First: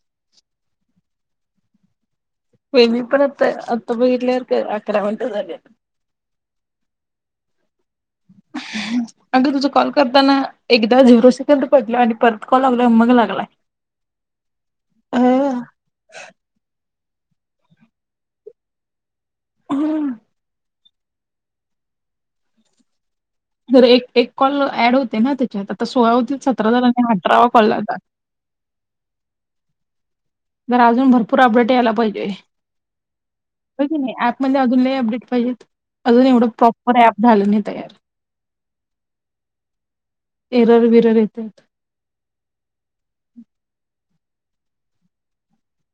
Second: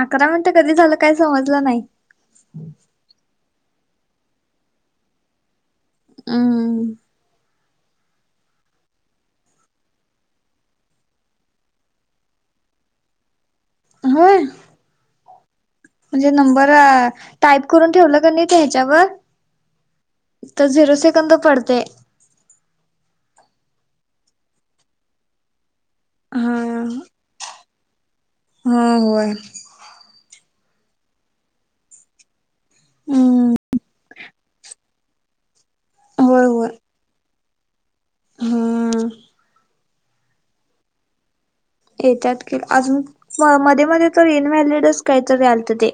अकरा मिनिटं कधी झालं काय समजलं नाही. वनिपण अत बरलेारक आकडमट झाले हम् ह अख तुझ कॉल करताना एकदा झिव्रो सेकंड पडल आणि परत कॉल लावला मग लागलाय होय म्हणजे नंबर टाईप करून ठेवलं का नाही ते ह्याच्यावर हा तर झिरो सेकंद पडते जर एक एक कॉल ऍड होते ना त्याच्यात आता सोळा होती सतरा हार हा आणि अठरावा कॉल लातात हा होय तरर अजून भरपूर अपडेट यायला पाहिजे हम होय नाही ऍप म्हणजे अजून नाही अपडेट पाहिजेत अजून होय एवढं होय प्रॉपर ऍप झालं नाही तयार हा एरार बिरार येतात याच्यात के अजून म मध्ये मध्ये तर इनव्हॅलडच काहीतरी आलत ते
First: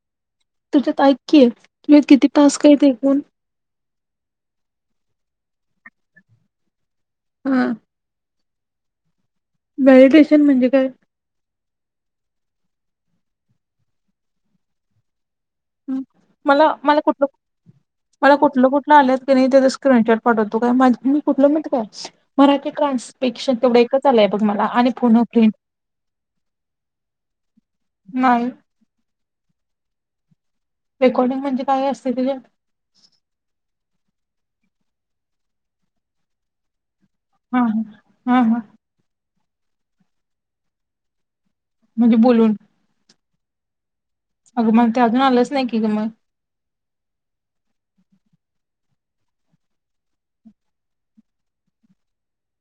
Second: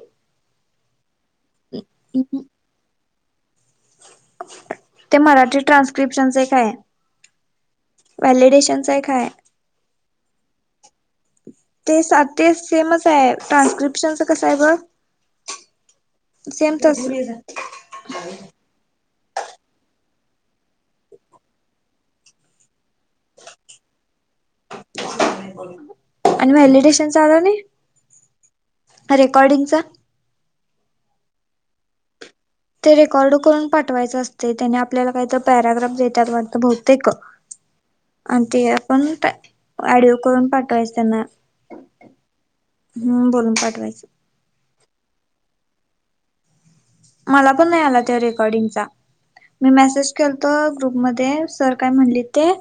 तुझ्यात ऐक तुही किती तास काहीतेण ते मराठी ट्रान्स्क्रिप्शनच का आहे हम व्हॅलिडेशनच आहे काय मेडिटेशन म्हणजे काय ते स ते सेमच आहे ट्रान्स्क्रिप्शनच कसं आहे बर ह् मला मला कुठलं मला कुठलं कुठ आल्यात की नाही त्यां स्क्रीनशेअट पाठवतो काय मा मी कुलं म्हणत काय मराठी ट्रान्सपेक्शन तेवढे एक चलय बघ मला आणि पुन फिन आणि व्हॅलिडेशनचा आला नाही नाही रेकॉर्डिंगचा रेकॉर्डिंग म्हणजे काय असते तिझ ते रेकॉर्ड करून पाठवायचं असते त्याने आपल्याला काहीत पॅराग्राफ देतात वाटत बहुतेक हा हा हा अणि हा. ते आपण ऑडिओ करून पाठवायचं त्यांना म्हणजे बोलून हम् बोलून पाठवायचं अगं मग ते अजून आलंच नाही की गं मग मला पण नाही आला त्या रेकॉर्डिंगचा मी मॉसेज केलतो ग्रुपमध्ये सर काय म्हटली ते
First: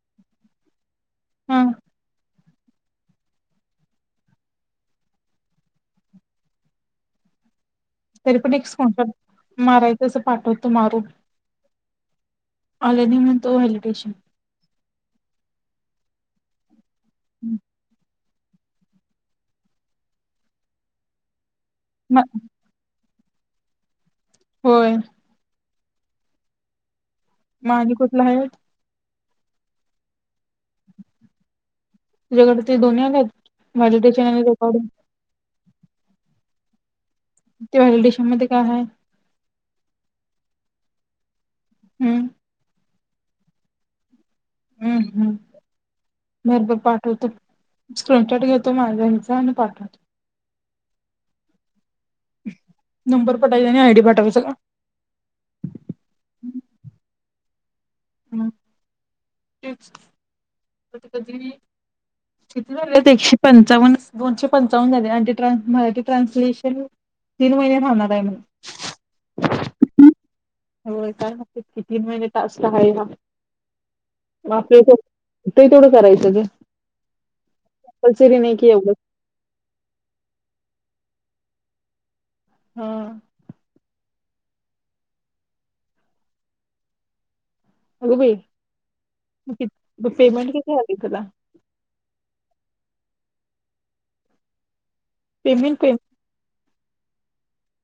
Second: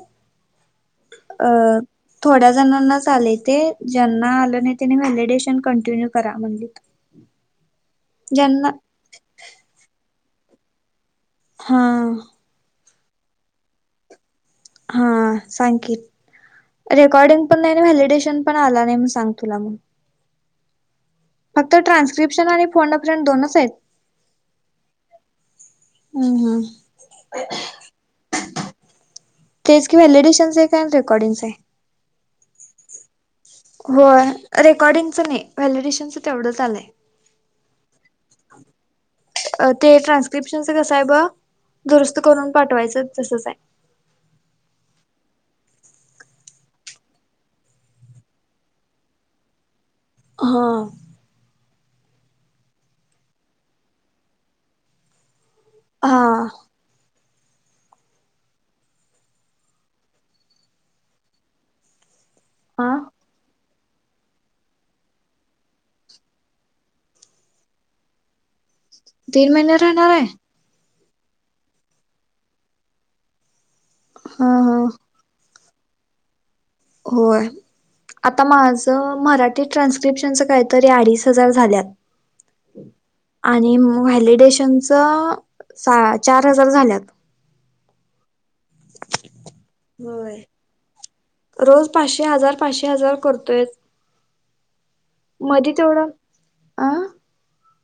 अ हा थोड्या जणांनाच आलय ते ज्यांना आलं नाही त्यांनी व्हॅलिडेशन कंटिन्यू करा म्हणलीत तरी पण एक [unintelligible] मारायचं तसं पाठवतो मारून हां लरेडी म्हणतो हॅलिटेशन हा सांग की रेकॉर्डिंग पण नाही ना व्हॅलिडेशन पण आला नाही मग सांग तुला म फक्त म- ट्रान्स्क्रिप्शन फंड प्र्रिंट दोनच आहेत होय हम हम माझी कुठला आहे? तेच कि वलीएडिशनस आहे काय रेकॉर्डिंगस आहे. त्याकडडे ते दोन् आले. [inaudible] होय रेकॉर्डिंगचं नाही व्हॅलिडेशनच तेवढंच आलंय. ते हल डिशामध्येध्ये काय आहेय. ते ट्रान्स्क्रिप्शनच कसा आहे ब हम्म दुरुस्त करून पाठवायचं तसंच आहे. हम्म हम्म म बग पाठवतो स्क्रीनशॉट घेतो माझा ह्याचां आणि पाठवतो. हां नंबर पाठावचा आणि आयडी पाठवायचा. हां हम् टिप्स कधी किती आ झालेत एकशे पंचावन्न दोनशे पंचावन्न झाले आणि मराठी ट्रान्सलेशन. तीन महिने थांबणार आहे म्हण तीन महिने राहणार हाय काय माहीत की तीन महिने टास्क हाय हा ना हा. ते थोडं करायचं ग होय कंपल्सरी आता नाही की एवढं माझं मराठी ते ट्रान्स्क्रिप्शनचं काहीतरी अडीच हजार झाल्यात. हा आणि वॅलडेशनचं चारहजार झाल्यात. अगं बाई होय पेमेंट किती आले तुला रोज पाचशे हजार पाचशे हजार करतोयच मधी पेमेंट पे तेवढं आं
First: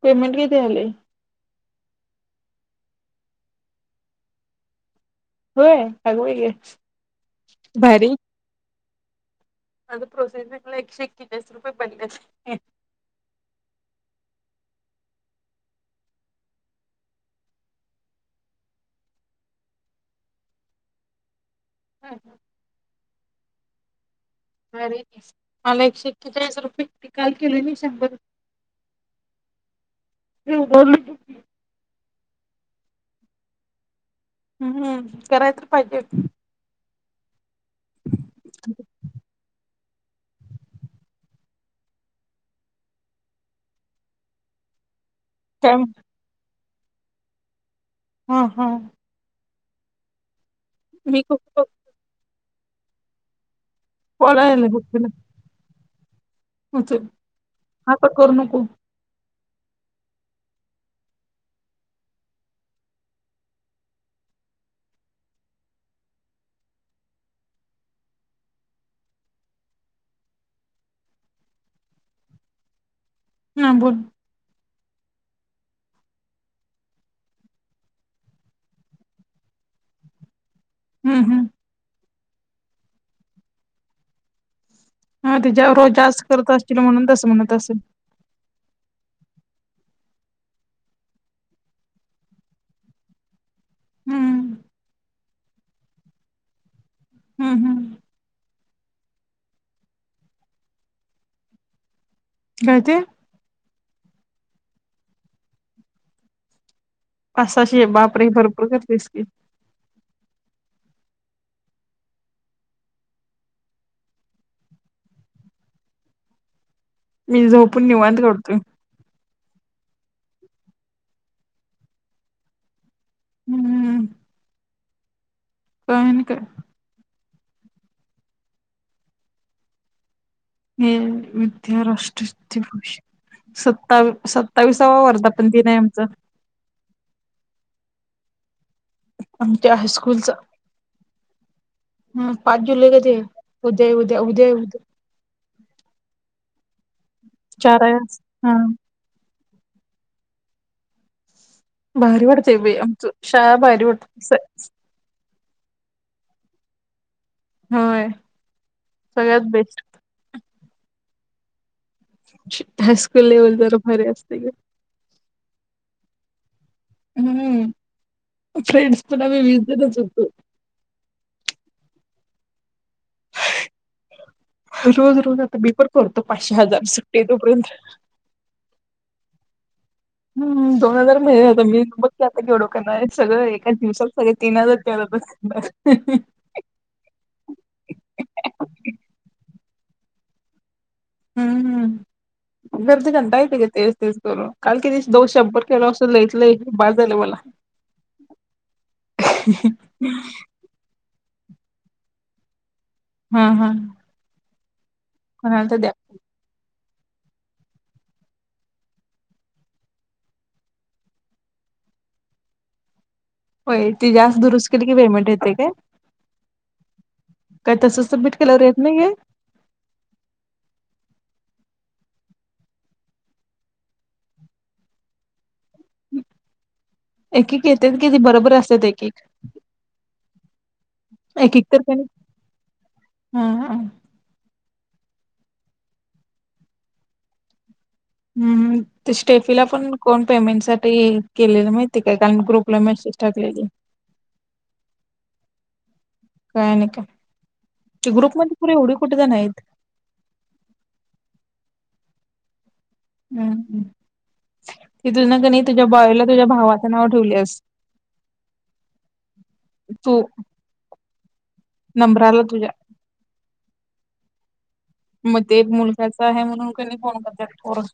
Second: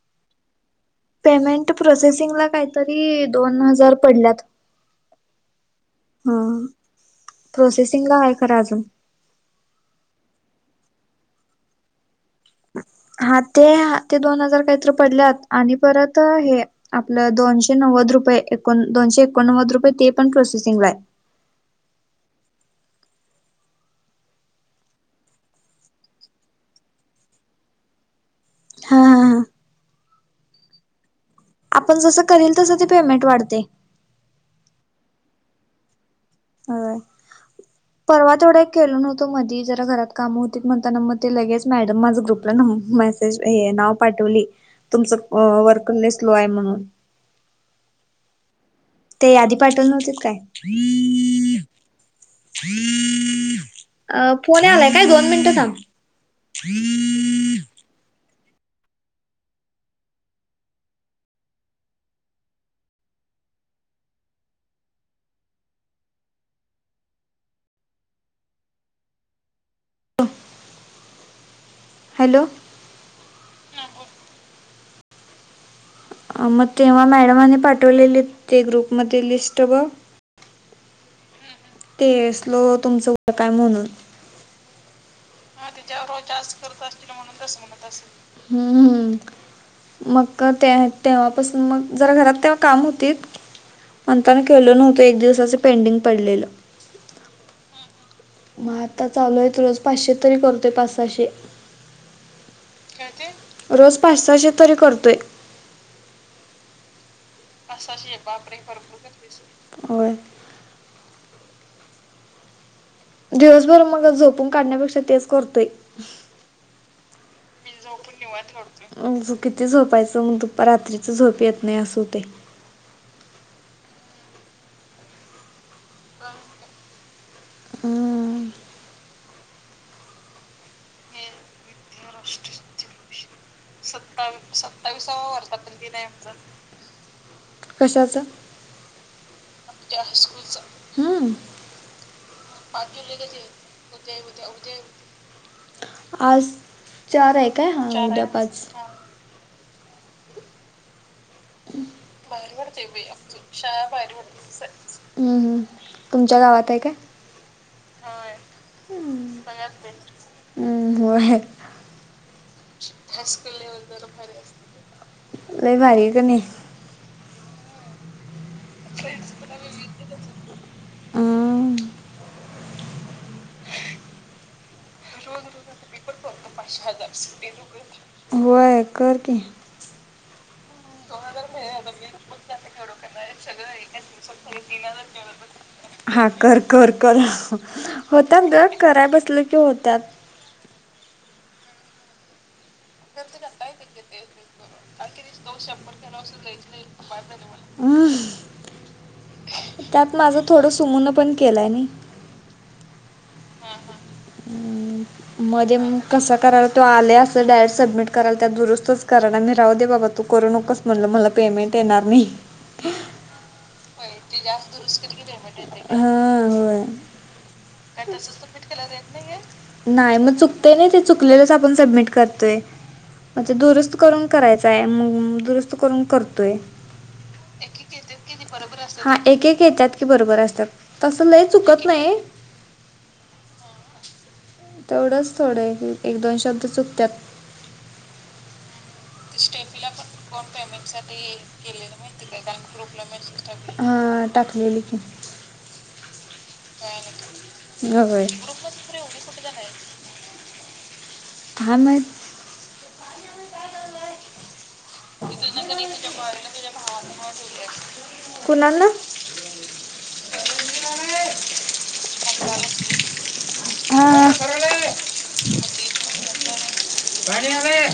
पेमेंट किती झालेय. पेमेंट प्रोसेसिंगला काहीतरी दोन हजार पडल्यात. होय अगं हा बाई प्रोसेसिंग भारी ला आहे खरं अजून माझं प्रोसेसिंगला एकशेएक्केचाळीस रुपये पडलेत. हा ते ते दोन हजार काहीतर पडल्यात आणि परत हे आपलं दोनशे नव्वद रुपये दोनशे एकोणनव्वद रुपये ते पण प्रोसेसिंगला आहे. हम्म हम् अरे मला एकशे एक्केचाळीस रुपये निकाल के ले शंभर रुपये हा हा हा तु बोल तू आपण जसं करील तसं ती पेमेंट वाढतंय. हम्म हम्म कराय तर पाहिजे. ह परवा तेवढा केलो नव्हतो मधी घरात काम होती म्हणता मग ते लगेच मॅडम माझ ग्रुपला मेसेज हे नाव पाठवली. तुमचं काय वर्करने स्लो आहे म्हणून हा हा ते आधी पाठव नव्हतेत काय म हम्. अ फोन बोलायला आलाय काय तुला दोन मिनटं थांब हा पण करू नको. हॅलो हा बोल मग तेव्हा मॅडमाने पाठवलेले ते ग्रुपमध्ये लिस्ट बघ. हम्म हम् ते स्लो तुमचं काय म्हणून हा ते ज रोज जास्त करत असशील म्हणून तसं म्हणत असेल हम्म मग ते तेव्हापासून मग जरा घरात तेव्हा काम होतीत म्हणताना हम्म केलो नव्हतं एक दिवसाचं पेंटिंग पडलेलं हम्म हम् मग आता चालू आहे रोज पाचशे तरी करतोय पाचहाशे काय ते रोज पाच सशे तरी करतोय पाचशे बापर भरपूर करतेस की हो दिवसभर मग झोपून काढण्यापेक्षा तेच करतोय मी झोपून जाऊ निवांत काढतोय पण निवड किती झोपायचं मग त रात्रीच झोप येत नाही असं ते हम्मम का हेन का हम हे विद्या राष्ट्र दिवस सत्तावी सत्तावीसावा वर्ध कशाच आमच्या हायस्कूलचा हम्म हम पाच जुलै क उद्या येद्या उद्या ये उद्या आज चार आहे काय हा उद्यापच भारी पडते बा भारी प तुमच्या गावात आहे काय होय. हम्म सगळ्यात बेस्ट. हो हायस्कूल लेवल जरा भरे असते ल माारी क नाही हम फ्रेंड्स पणी विझिटच होतो अ रोज रोज आता बेपर करतो पाचशे हजार सुट्टे तोपर्यंत होय कर की हम्म दोन हजार महि आता मी बघकी आता घवडोक नाही सगळं एकाच दिवसाला सगळे तीन हजार चल बस बर हा कर कर कर होत दळ्या कराय बसलं की होत्याात हम्म हम्म गर्दी घंटा येत ग तेच तेच करून काल किती दोन शंभर किलो असून ल इथलं बाज झाले मला हं [inaudible] त्यात माझं थोडं सूमनाप पण केलाय नाही हा हा हुं कोणाला मध्ये तर द्या मग कस करा तो आलय असं डायरेक्ट सबमिट करायला त्यात दुरुस्तच करना मी राहू दे बाबा तू करू नकोस म्हटलं मला पेमेंट येणार नाही. होय ते जास्त दुरुस्त केलं की पेमेंट येतंय काय? हा होय काय तसं सबमिट केल्यावर येत नाही हे नाही मग चुकतय नाही ते चुकलेलंच आपण सबमिट करतोय. म्हणजे दुरुस्त करून करायचाय मग दुरुस्त करून करतोय. एक एक येत्यात की ती बरोबर हा एक एक येतात कि बरोबर असतात तस लय चुकत नाही. हम ह तेवढंच थोडं एक, दोन शब्द चुकत्यात. हम्म ते स्टेटला पण कोण पेमेंट साठी केलेलं माहिती काय कारण ग्रुपला मेसेज टाकलेली हा टकलेली की [inaudible] हो [unintelligible] ग्रुप मध्ये पोरं एवढी कुठे जाणार आहेत. काय माहित. हुं हुं. ते तून कनाइ तुझ्या बॉयला तुझ्या भावाचं नाव ठेवल्यास कुणाला तू नंबराला तुझ्या ह ह. मग ते एक मुलगाच आहे म्हणून का नाही फोन करत्यात पोरं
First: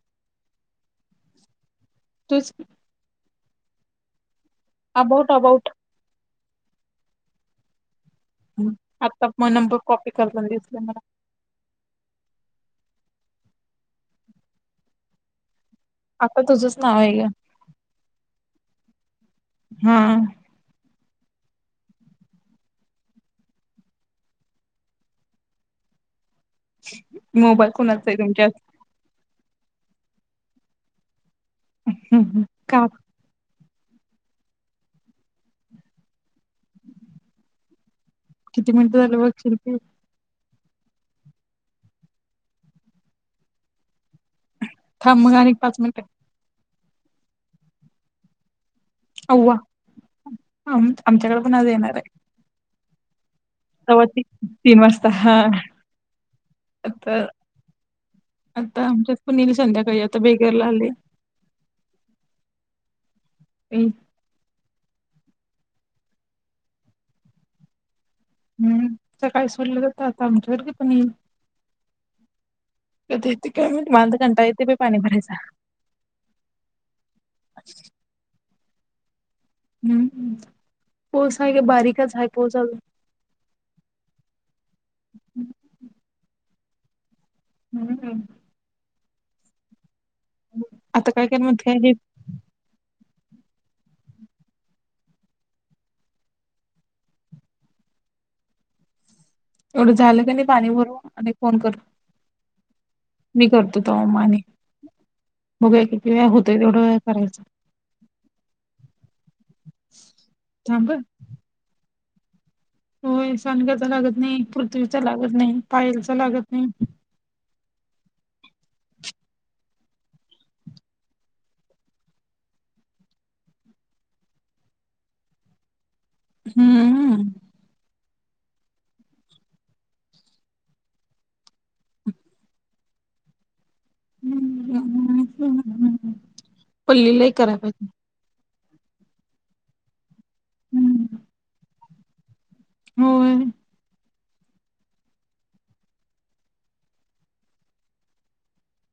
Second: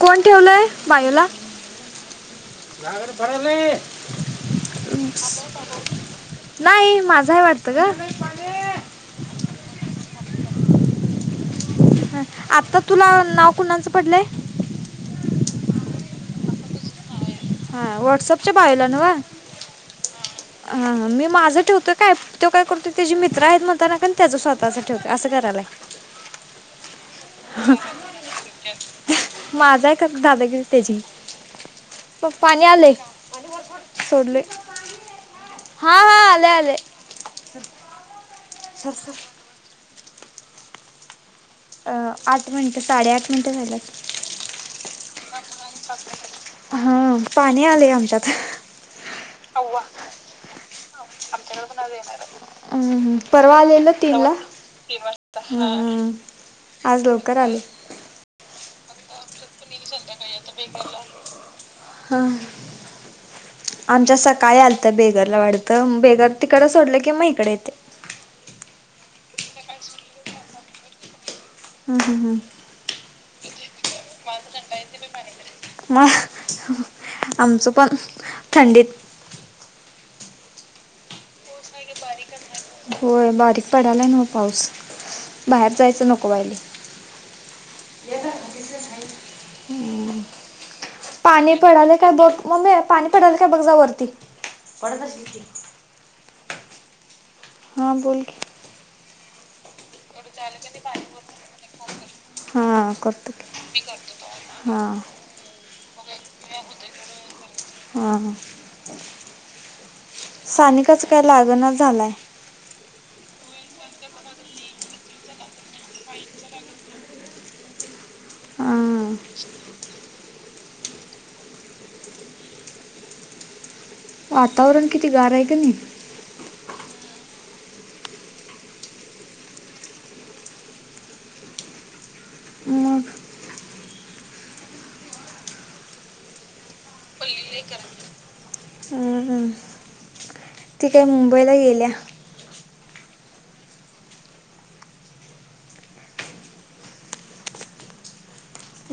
कोण ठेवलंय बायोला? तूच अबाऊट अबाऊट [unintelligible] नाही माझं हाय वाटतं गं आता मग नंबर कॉपी करता दिसले मला ह आत्ता तुला नाव कुणाचं पडलंय? आता तुझंच नाव आहे गं हा व्हॉट्सअपच्या बायोला न्हव हा हा हा मी माझ ठेवतोय काय. त्यो काय करतोय तेजी मित्र आहेत म्हणताना का नाही त्याचं स्वतःच ठवतोय असं करालाय. मोबाईल कोणाचा आहे तुमच्यात माझा आहे खरं दादागिरी त्याची पपा हम्म. पाणी का आलय सोडलय हा, हा, आले, आले किती सर मिनिटं सर झाले बघ शिल्पी अं आठ मिनिटं साडेआठ मिनिटं झाल्यात. थांब मग अनेक हा पाणी आलय आमच्यात अव्वा आमच्याकडे पण आज येणार आहे. अ ह. परवा आलेल तेव्हा ती तीनला तीन वाजता हा हुं आज तर लवकर आलंय. आता आमच्यात पण ईल संध्याकाळी आता बेगरला आलंय. हां. आमच्या सकाळी आलतं बेगरला वाढतं बेगर तिकडं सोडलं कि मग हिकडं येतय. हम्म सकाळी सडलं जात आता आमच्यावरती पण येईल. हम्म हम्म हम्म. कधेत काय माहित मला तर कंटाळा येते बाई पाणी भरायचा. मग आमचं पण थंडीत हम्म पोसाय का बारीकच आहे पोस अजून होय बारीक पडालाय ना पाऊस बाहेर जायचं नको वाहिलेय. हम्म. आता काय कर पाणी माहिती हे पडाले काय बघ मम्मी पाणी पडल काय बघ जा वरती पडत अशील की हां बोलकी. एवढं झालं क नाही पाणी भरव आणि फोन कर. हा कर. मी करतो तो अ व माने हां. बग का किती वेळा होतय तेवढं वे करायचं. हा हा थांब हं. सानिकाच काय लागनाच झालाय होय सानिकाचा लागत नाही, पृथ्वीचा लागत नाही, पायलचा लागत नाही हम वातावरण किती गार आहे की नाही? हम्म. मग ह पल्लीलाही करा पाहिजे. हम हम. ती काही मुंबईला गेल्या. मूल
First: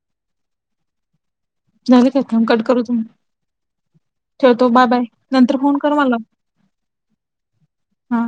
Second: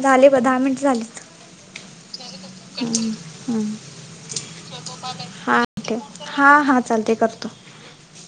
झाले ब दहा मिनिट झाले. झालेचम कट करू तुम्ही हम्म. ठेवतो बाय बाय नंतर फोन कर मला हां हां चालते करतो. हा.